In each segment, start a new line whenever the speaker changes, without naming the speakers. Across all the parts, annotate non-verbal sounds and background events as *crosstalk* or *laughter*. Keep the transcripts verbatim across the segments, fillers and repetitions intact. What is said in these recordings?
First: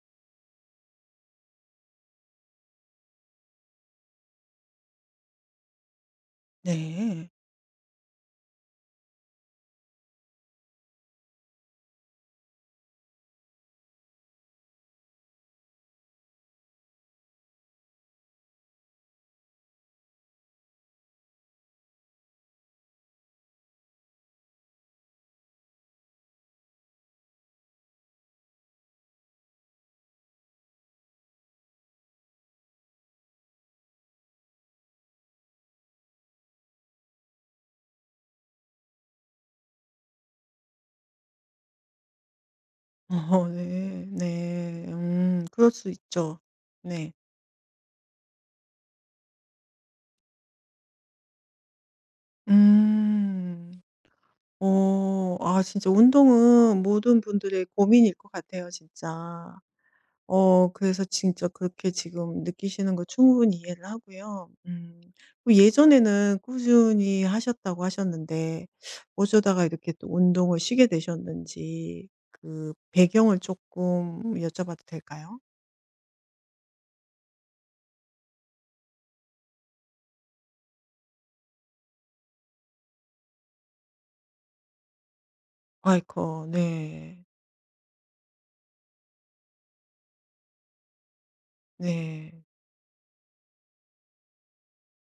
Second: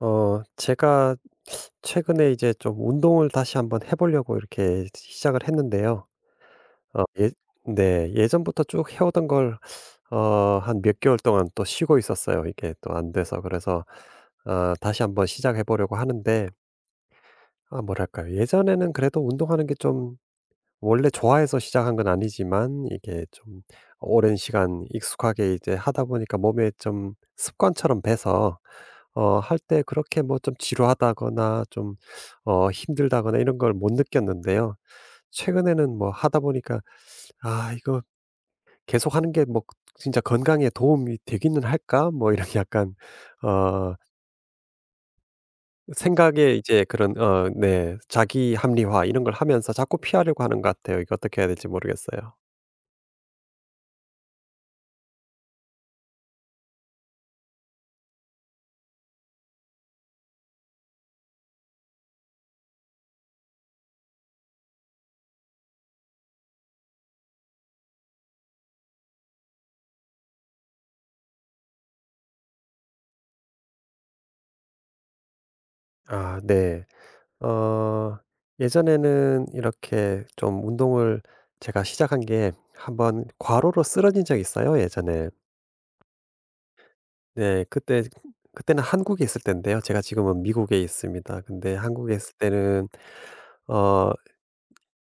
어 제가 최근에 이제 좀 운동을 다시 한번 해 보려고 이렇게 시작을 했는데요. 어
네.
예, 네. 예전부터 쭉 해 오던 걸 어 한 몇 개월 동안 또 쉬고 있었어요. 이게 또 안 돼서. 그래서 어 다시 한번 시작해 보려고 하는데, 아 뭐랄까요. 예전에는 그래도 운동하는 게좀 원래 좋아해서 시작한 건 아니지만, 이게 좀 오랜 시간 익숙하게 이제 하다 보니까 몸에 좀 습관처럼 배서 어 할 때 그렇게 뭐 좀 지루하다거나 좀 어 힘들다거나 이런 걸 못 느꼈는데요. 최근에는 뭐 하다 보니까 '아 이거 계속하는 게 뭐 진짜 건강에 도움이 되기는 할까?' 뭐 이런 *laughs* 약간
*laughs* 어
어
네. 네. 음, 그럴 수 있죠.
생각에 이제
네.
그런 어 네, 자기 합리화 이런 걸 하면서 자꾸 피하려고 하는 것 같아요. 이거 어떻게 해야 될지 모르겠어요.
음. 어 아 진짜 운동은 모든 분들의 고민일 것 같아요, 진짜. 어 그래서 진짜 그렇게 지금 느끼시는 거 충분히 이해를 하고요. 음, 그 예전에는 꾸준히 하셨다고 하셨는데 어쩌다가 이렇게 또 운동을 쉬게 되셨는지 그 배경을 조금 여쭤봐도 될까요?
아 네. 어 예전에는 이렇게 좀 운동을 제가 시작한 게, 한번 과로로 쓰러진 적이 있어요 예전에.
아이코, 네.
네, 그때 그때는 한국에 있을 때인데요. 제가 지금은 미국에 있습니다. 근데 한국에 있을
네.
때는 어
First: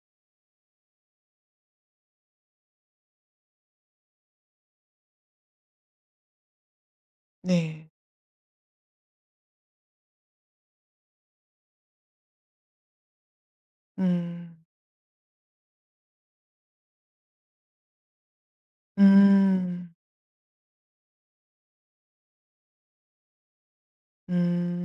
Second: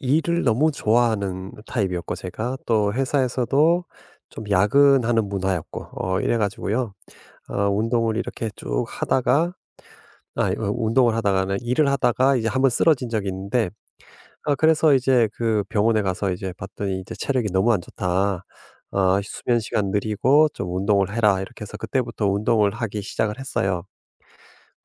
일을 너무 좋아하는 타입이었고, 제가 또 회사에서도 좀 야근하는 문화였고 어 이래 가지고요. 어
네.
운동을 이렇게 쭉 하다가, 아 어 운동을 하다가 는 일을 하다가 이제 한번 쓰러진 적이 있는데, 아
음.
그래서 이제 그 병원에 가서 이제 봤더니 이제 "체력이 너무 안 좋다. 아 수면 시간
음.
느리고 좀 운동을 해라." 이렇게 해서 그때부터 운동을 하기 시작을 했어요.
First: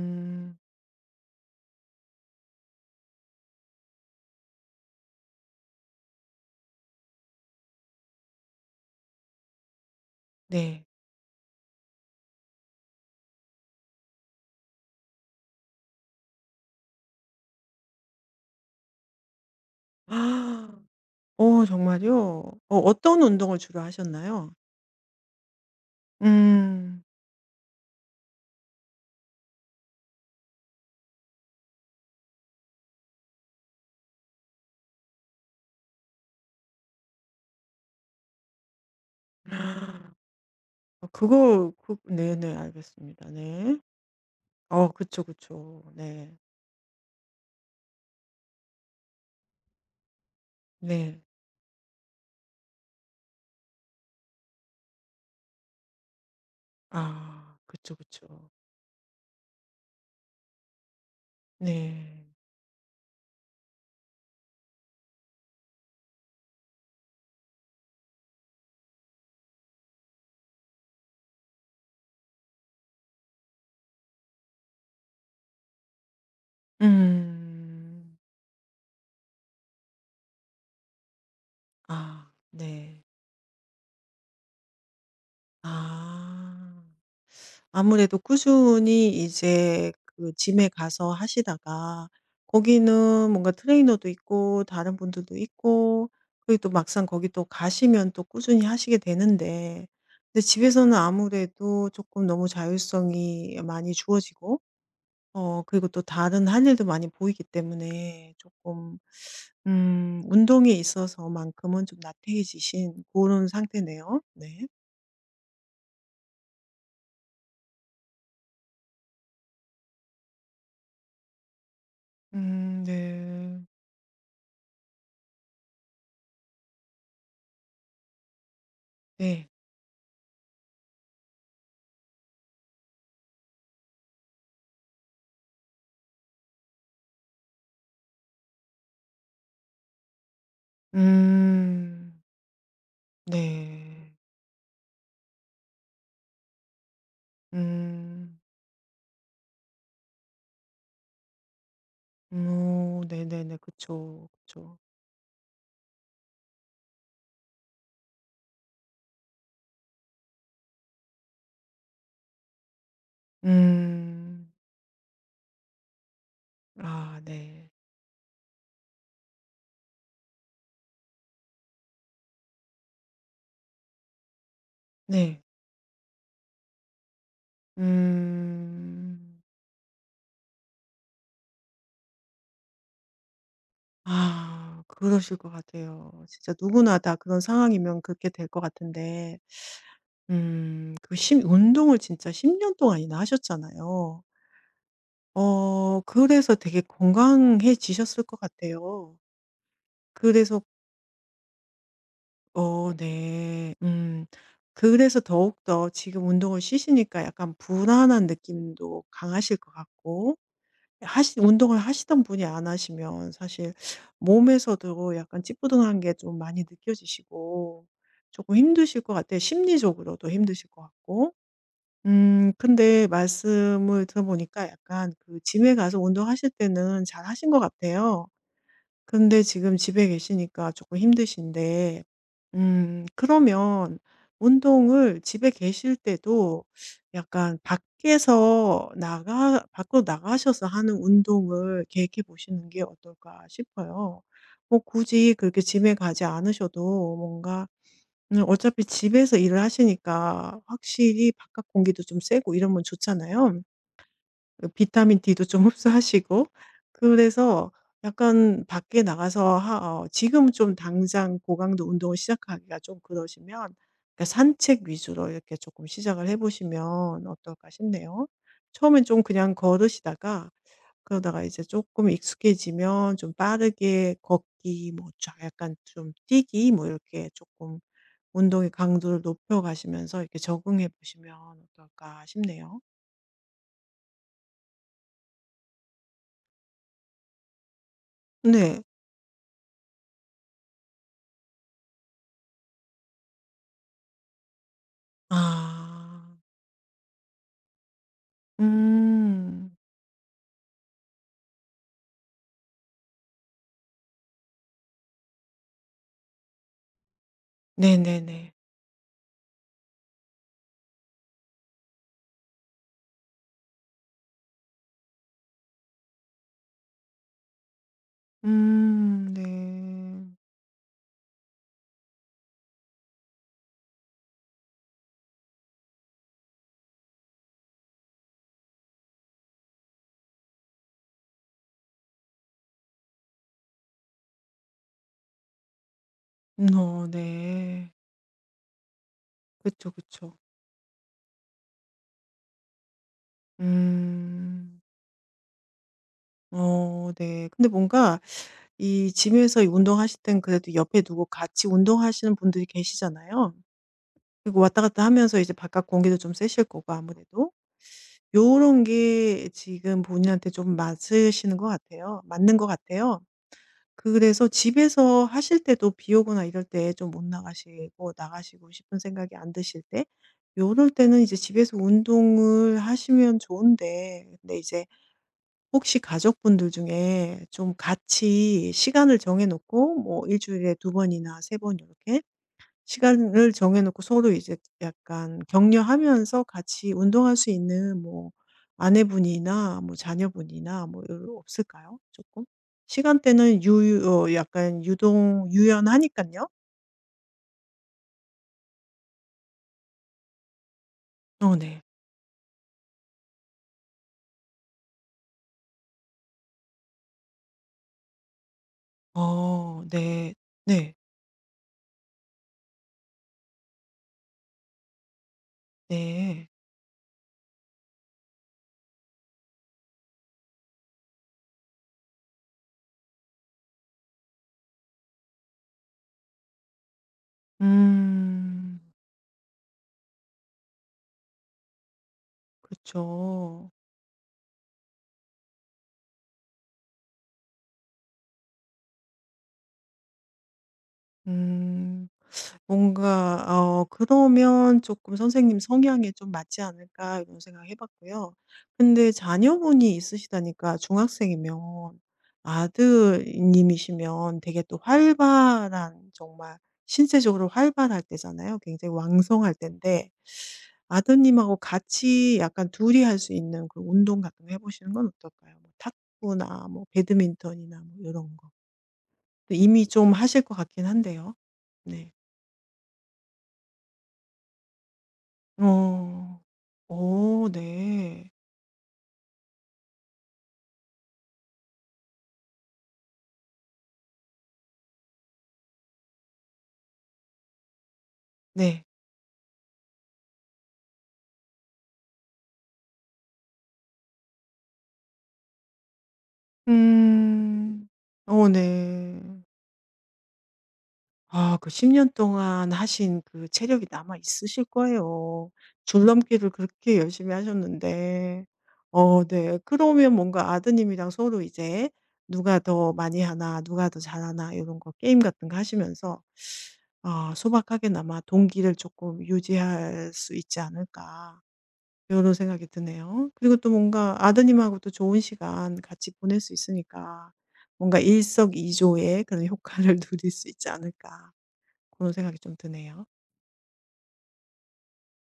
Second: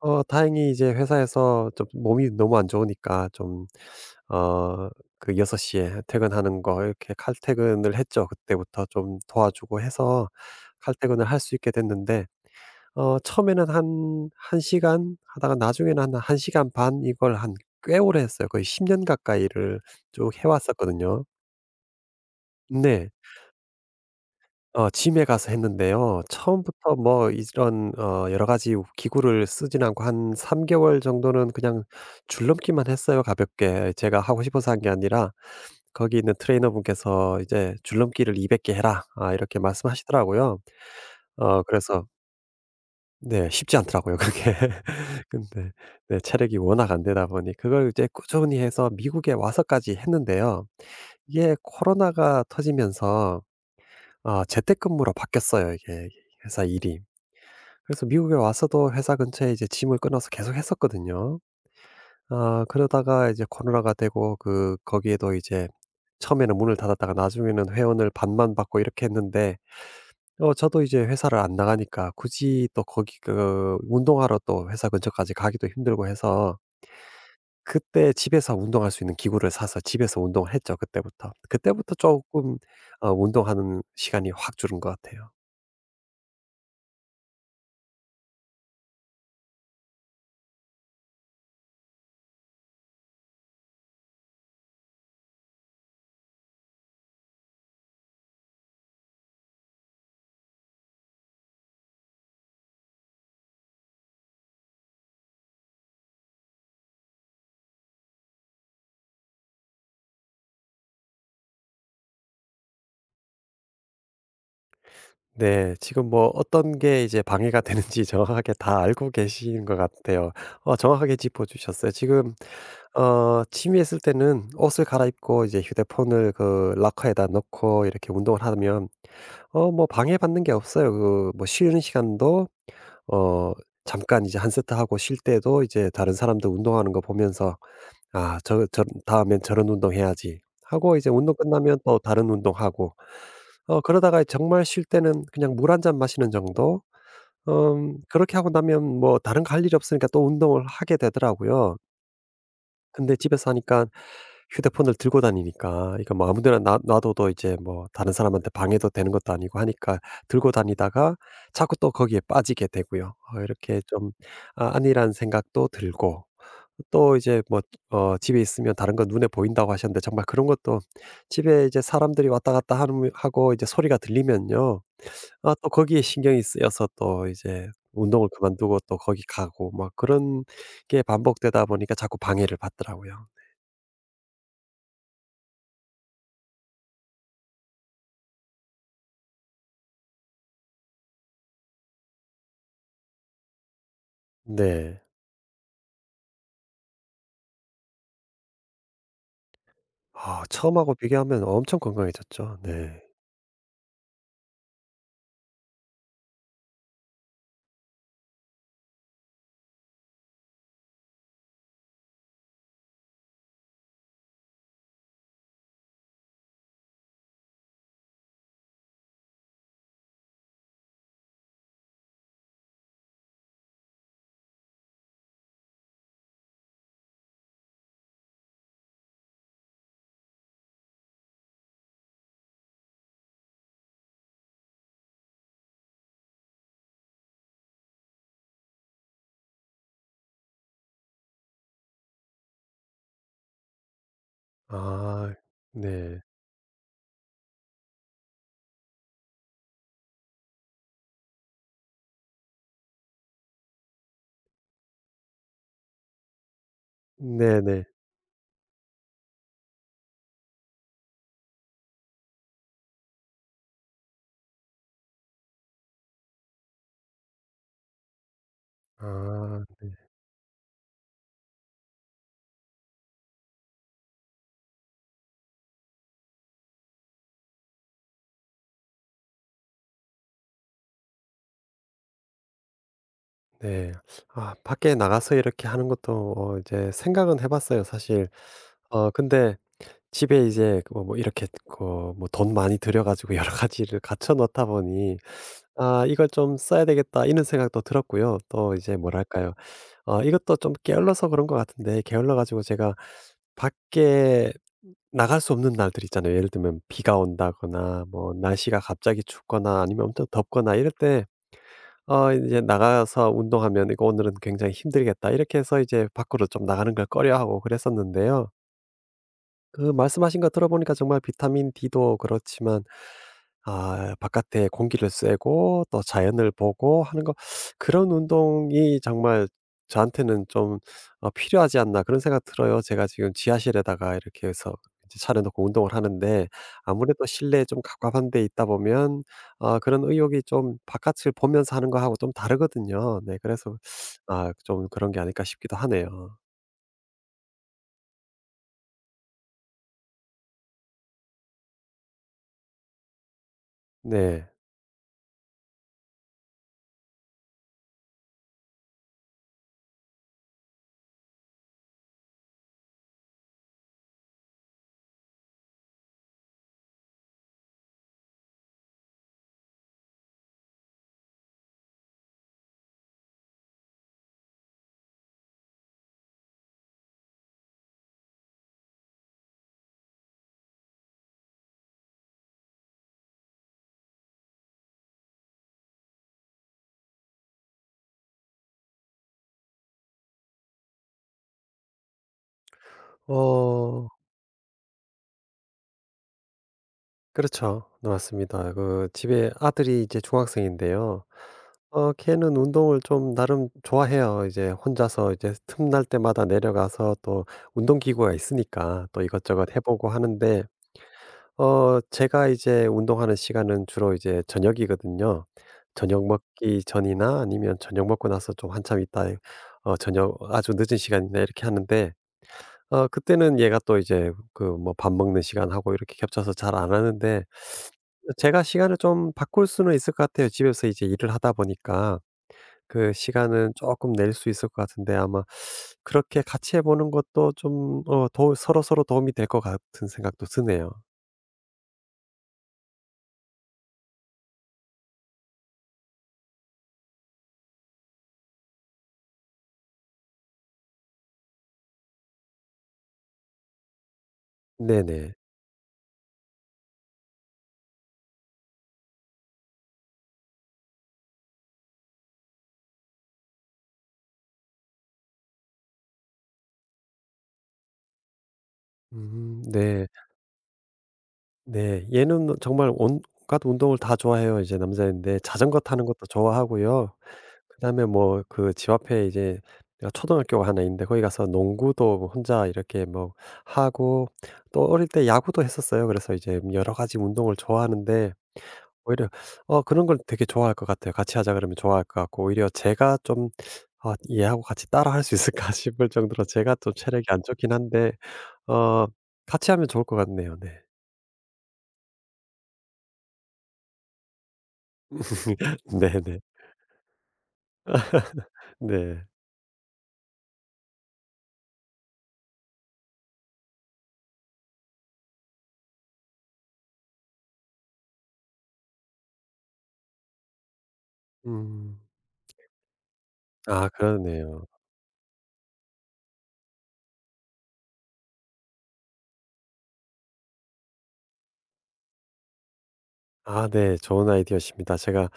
어 다행히 이제 회사에서 좀 몸이 너무 안 좋으니까 좀 어 그 여섯 시에 퇴근하는 거 이렇게 칼퇴근을 했죠. 그때부터 좀 도와주고 해서
네. *gasps*
칼퇴근을 할 수 있게 됐는데, 어 처음에는 한 1 시간 하다가, 나중에는 한 1 시간 반, 이걸 한 꽤 오래 했어요. 거의 십 년 가까이를 쭉 해
아.
왔었거든요.
어 정말요? 어
네.
어떤 운동을 주로 하셨나요?
어 g 에 가서 했는데요. 처음부터
음.
뭐 이런 어 여러 가지 기구를 쓰진 않고, 한 삼 개월 정도는 그냥 줄넘기만 했어요, 가볍게. 제가 하고 싶어서 한 게 아니라 거기 있는 트레이너분께서 이제 "줄넘기를 이백 개 해라." 아
*gasps*
이렇게
아.
말씀하시더라고요.
어
어
그거 그
그래서.
네네, 알겠습니다.
네, 쉽지
네.
않더라고요, 그게.
어 그쵸,
*laughs* 근데,
그쵸.
네,
네.
체력이 워낙 안 되다 보니 그걸 이제 꾸준히 해서 미국에 와서까지 했는데요.
네.
이게 코로나가 터지면서 아 재택근무로 바뀌었어요, 이게, 회사 일이.
아 그쵸,
그래서 미국에
그쵸.
와서도 회사 근처에 이제 짐을 끊어서 계속 했었거든요.
네.
아 그러다가 이제 코로나가 되고 그 거기에도 이제 처음에는 문을 닫았다가 나중에는 회원을 반만 받고 이렇게 했는데, 어 저도 이제 회사를 안 나가니까 굳이 또 거기 그 운동하러 또 회사 근처까지 가기도 힘들고 해서 그때
음.
집에서 운동할 수 있는 기구를 사서 집에서 운동을 했죠 그때부터. 그때부터
아
조금
네.
어 운동하는 시간이 확 줄은 것 같아요.
아. 아무래도 꾸준히 이제 그 짐에 가서 하시다가 거기는 뭔가 트레이너도 있고 다른 분들도 있고, 그리고 또 막상 거기 또 가시면 또 꾸준히 하시게 되는데, 근데 집에서는 아무래도 조금 너무 자율성이 많이 주어지고, 어 그리고 또 다른 할 일도 많이 보이기 때문에 조금 음 운동에 있어서만큼은 좀 나태해지신 그런 상태네요. 네.
네. 지금 뭐 어떤 게 이제 방해가 되는지 *laughs* 정확하게 다 알고 계신 것 같아요. 어 정확하게 짚어 주셨어요. 지금
음
어
네.
취미했을 때는 옷을 갈아입고 이제 휴대폰을 그 러커에다 넣고 이렇게 운동을 하면
네.
어 뭐 방해받는 게 없어요. 그 뭐 쉬는 시간도 어 잠깐 이제 한 세트하고 쉴 때도 이제 다른 사람들 운동하는 거 보면서 '아, 저 저 다음엔 저런 운동 해야지.' 하고 이제 운동 끝나면 또
음.
다른 운동하고, 어
네.
그러다가 정말 쉴 때는 그냥 물 한잔 마시는 정도? 음 그렇게
음.
하고 나면 뭐 다른 거 할 일이 없으니까 또 운동을 하게 되더라고요.
오
근데 집에서
네네네.
하니까
그쵸, 그쵸.
휴대폰을 들고 다니니까 이거 뭐 아무 데나 놔 놔둬도 이제 뭐 다른 사람한테 방해도 되는 것도 아니고 하니까 들고 다니다가 자꾸 또 거기에 빠지게 되고요. 어 이렇게 좀
음.
아 안일한 생각도 들고, 또
아
이제 뭐
네.
어 집에 있으면 다른 건 눈에 보인다고 하셨는데 정말 그런 것도, 집에 이제 사람들이 왔다 갔다 하는 하고 이제 소리가 들리면요.
네.
아 또 거기에 신경이 쓰여서 또 이제 운동을 그만두고 또 거기
음.
가고 막 그런 게 반복되다 보니까 자꾸 방해를 받더라고요.
아 그러실 것 같아요. 진짜 누구나 다 그런 상황이면 그렇게 될 것 같은데, 음 그 심 운동을 진짜 십 년 동안이나 하셨잖아요.
네.
어 그래서 되게 건강해지셨을 것 같아요.
아
그래서
처음하고 비교하면 엄청 건강해졌죠.
어
네.
네. 음. 그래서 더욱더 지금 운동을 쉬시니까 약간 불안한 느낌도 강하실 것 같고, 하시 운동을 하시던 분이 안 하시면 사실 몸에서도 약간 찌뿌둥한 게 좀 많이 느껴지시고 조금 힘드실 것 같아요. 심리적으로도 힘드실 것 같고. 음, 근데 말씀을 들어보니까 약간 그 g 에 가서 운동하실 때는 잘하신 것 같아요. 근데 지금 집에 계시니까 조금 힘드신데 음 그러면 운동을 집에 계실 때도 약간 밖에서 나가 밖으로 나가셔서 하는 운동을 계획해 보시는 게 어떨까 싶어요. 뭐
아
굳이 그렇게 집에
네.
가지 않으셔도 뭔가 음, 어차피 집에서 일을 하시니까 확실히 바깥 공기도 좀 쐬고 이러면 좋잖아요. 비타민 D도 좀 흡수하시고. 그래서
네네.
약간 밖에 나가서 하 어 지금 좀 당장 고강도 운동을 시작하기가 좀 그러시면, 그러니까 산책 위주로 이렇게 조금 시작을 해 보시면 어떨까 싶네요. 처음엔 좀 그냥
아
걸으시다가 그러다가 이제 조금 익숙해지면 좀 빠르게 걷기, 뭐 쫙 약간 좀 뛰기, 뭐 이렇게 조금 운동의 강도를 높여 가시면서 이렇게 적응해 보시면 어떨까 싶네요.
네. 아 밖에 나가서 이렇게 하는 것도 어 이제 생각은 해 봤어요, 사실.
네.
어 근데 집에 이제 그 뭐뭐 이렇게 그 뭐돈 많이 들여 가지고 *laughs* 여러 가지를 갖춰 놓다 보니, 아 '이걸
아.
좀 써야 되겠다.' 이런 생각도 들었고요. 또 이제 뭐랄까요.
음.
어 이것도 좀 게을러서 그런 것 같은데, 게을러 가지고 제가 밖에 나갈 수 없는 날들 있잖아요. 예를 들면 비가 온다거나 뭐
네네네.
날씨가 갑자기 춥거나 아니면 엄청 덥거나 이럴 때 어 이제 나가서 운동하면 '이거 오늘은 굉장히 힘들겠다.' 이렇게 해서 이제 밖으로 좀 나가는 걸 꺼려하고 그랬었는데요.
음
그
네.
말씀하신 거 들어보니까 정말 비타민 D도 그렇지만, 아 바깥에 공기를 쐬고 또 자연을 보고 하는 거, 그런 운동이 정말 저한테는 좀 어 '필요하지 않나.' 그런 생각 들어요. 제가 지금 지하실에다가 이렇게 해서 이제 차려놓고 운동을 하는데,
음 어
아무래도 실내에 좀
네.
가깝한 데 있다 보면 아
그쵸,
그런
그쵸.
의욕이 좀 바깥을 보면서 하는 거하고 좀 다르거든요. 네. 그래서 아
음.
좀 그런 게 아닐까 싶기도 하네요.
어 네. 근데 뭔가 이 집에서 이 운동하실 땐 그래도 옆에 누구 같이 운동하시는 분들이 계시잖아요.
네.
그리고 왔다 갔다 하면서 이제 바깥 공기도 좀 쐬실 거고 아무래도. 요런 게 지금 본인한테 좀 맞으시는 것 같아요. 맞는 것 같아요. 그래서 집에서 하실 때도 비 오거나 이럴 때 좀 못 나가시고 나가시고 싶은 생각이 안 드실 때, 요럴 때는 이제 집에서 운동을 하시면 좋은데, 근데 이제 혹시 가족분들 중에 좀 같이 시간을 정해 놓고 뭐 일 주일에 두 번이나 세번이렇게 시간을 정해 놓고 서로 이제 약간 격려하면서 같이 운동할 수 있는 뭐 아내분이나 뭐 자녀분이나 뭐 요 없을까요? 조금? 시간대는 유
어
어 약간 유동 유연하니까요.
그렇죠. 네, 맞습니다. 그 집에 아들이 이제 중학생인데요.
어 네.
어 걔는 운동을 좀 나름 좋아해요. 이제 혼자서 이제 틈날 때마다 내려가서 또 운동 기구가 있으니까 또 이것저것 해
어
보고
네.
하는데,
네.
어 제가 이제 운동하는 시간은 주로 이제 저녁이거든요. 저녁
네.
먹기 전이나 아니면 저녁 먹고 나서 좀 한참 있다, 어 저녁 아주 늦은 시간이나 이렇게 하는데, 어 그때는 얘가 또 이제 그 뭐 밥 먹는 시간하고 이렇게 겹쳐서 잘 안 하는데, 제가
음.
시간을 좀 바꿀 수는 있을 것 같아요. 집에서 이제 일을 하다 보니까
그렇죠.
그 시간은 조금 낼 수 있을 것 같은데, 아마 그렇게 같이 해 보는 것도 좀 어 도 서로서로 도움이 될 것 같은 생각도 드네요.
음. 뭔가 어 그러면 조금 '선생님 성향에 좀 맞지 않을까.' 이런 생각을 해 봤고요. 근데 자녀분이 있으시다니까 중학생이면 아드님이시면 되게 또
네네.
활발한, 정말 신체적으로 활발할 때잖아요. 굉장히 왕성할 때인데 아드님하고 같이 약간 둘이 할 수 있는 그런 운동 같은 거 해 보시는 건 어떨까요? 뭐 탁구나 뭐 배드민턴이나 뭐런 거.
음,
이미
네.
좀 하실 것 같긴 한데요.
네.
네.
얘는 정말 온갖 운동을 다 좋아해요. 이제 남자인데 자전거 타는 것도
어.
좋아하고요.
어
그다음에
네.
뭐 그 집 앞에 이제 내가 초등학교가 하나 있는데 거기 가서 농구도 뭐 혼자 이렇게 뭐 하고, 또 어릴 때 야구도 했었어요. 그래서 이제 뭐 여러 가지 운동을 좋아하는데
네.
오히려 어 그런 걸 되게 좋아할 것 같아요. 같이 하자 그러면 좋아할 것 같고, 오히려 제가 좀, 아, 얘하고 같이 따라 할 수 있을까 *laughs* 싶을 정도로 제가 좀 체력이 안 좋긴
음.
한데,
어
어
네.
같이 하면 좋을 것 같네요. 네.
아 그 십 년 동안 하신 그 체력이 남아 있으실 거예요.
*laughs* 네네.
줄넘기를 그렇게 열심히
*laughs*
하셨는데.
네.
어 네. 그러면 뭔가 아드님이랑 서로 이제 누가 더 많이 하나 누가 더 잘하나 요런 거 게임 같은 거 하시면서 아 소박하게나마 동기를 쪼끔 유지할 수 있지 않을까,
음.
이런 생각이 드네요. 그리고 또
아,
뭔가
그러네요.
아드님하고도 좋은 시간 같이 보낼 수 있으니까 뭔가 일석이조의 그런 효과를 *laughs* 누릴 수 있지 않을까, 그런 생각이 좀 드네요.
아, 네. 좋은 아이디어십니다. 제가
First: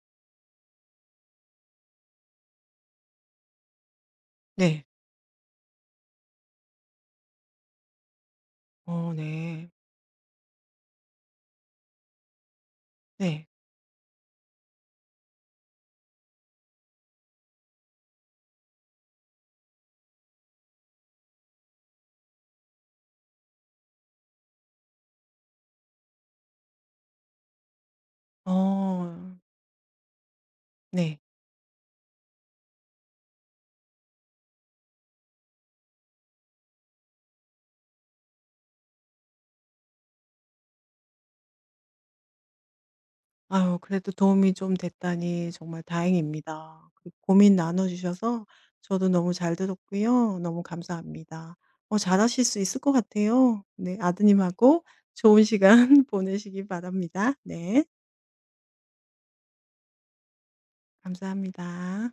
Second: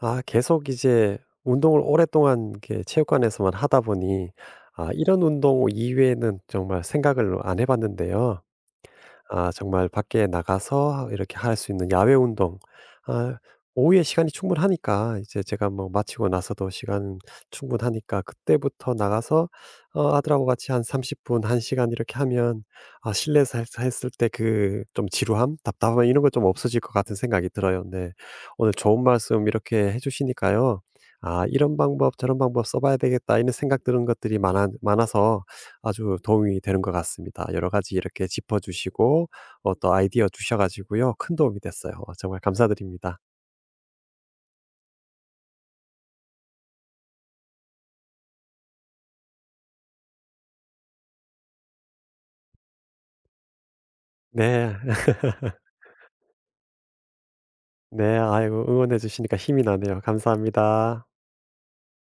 아 계속 이제 운동을 오랫동안 이렇게 체육관에서만 하다 보니,
네.
아 이런 운동 이외에는 정말 생각을 안 해 봤는데요.
어
아
네.
정말 밖에 나가서 이렇게 할 수 있는 야외 운동. 아
네.
오후에 시간이 충분하니까 이제 제가 뭐 마치고 나서도 시간 충분하니까 그때부터 나가서 어 아들하고 같이 한 30 분, 한 시간 이렇게 하면, 아 실내에서 했 했을 때 그 좀 지루함, 답답함 이런 거 좀 없어질 것 같은 생각이 들어요. 네.
어
오늘 좋은 말씀 이렇게 해 주시니까요.
네.
'아 이런 방법 저런 방법 써 봐야 되겠다.' 이런 생각 드는 것들이 많아 많아서 아주 도움이 되는 것 같습니다. 여러 가지 이렇게 짚어주시고 어, 또 아이디어 주셔가지고요. 큰 도움이 됐어요. 어, 정말 감사드립니다.
아유 그래도 도움이 좀 됐다니 정말 다행입니다. 그 고민 나눠 주셔서 저도 너무 잘 들었고요. 너무 감사합니다. 어 잘하실 수 있을 것 같아요. 네.
네.
아드님하고
*laughs*
좋은 시간 *laughs* 보내시기 바랍니다. 네.
네. 아이고, 응원해 주시니까 힘이 나네요. 감사합니다.
감사합니다.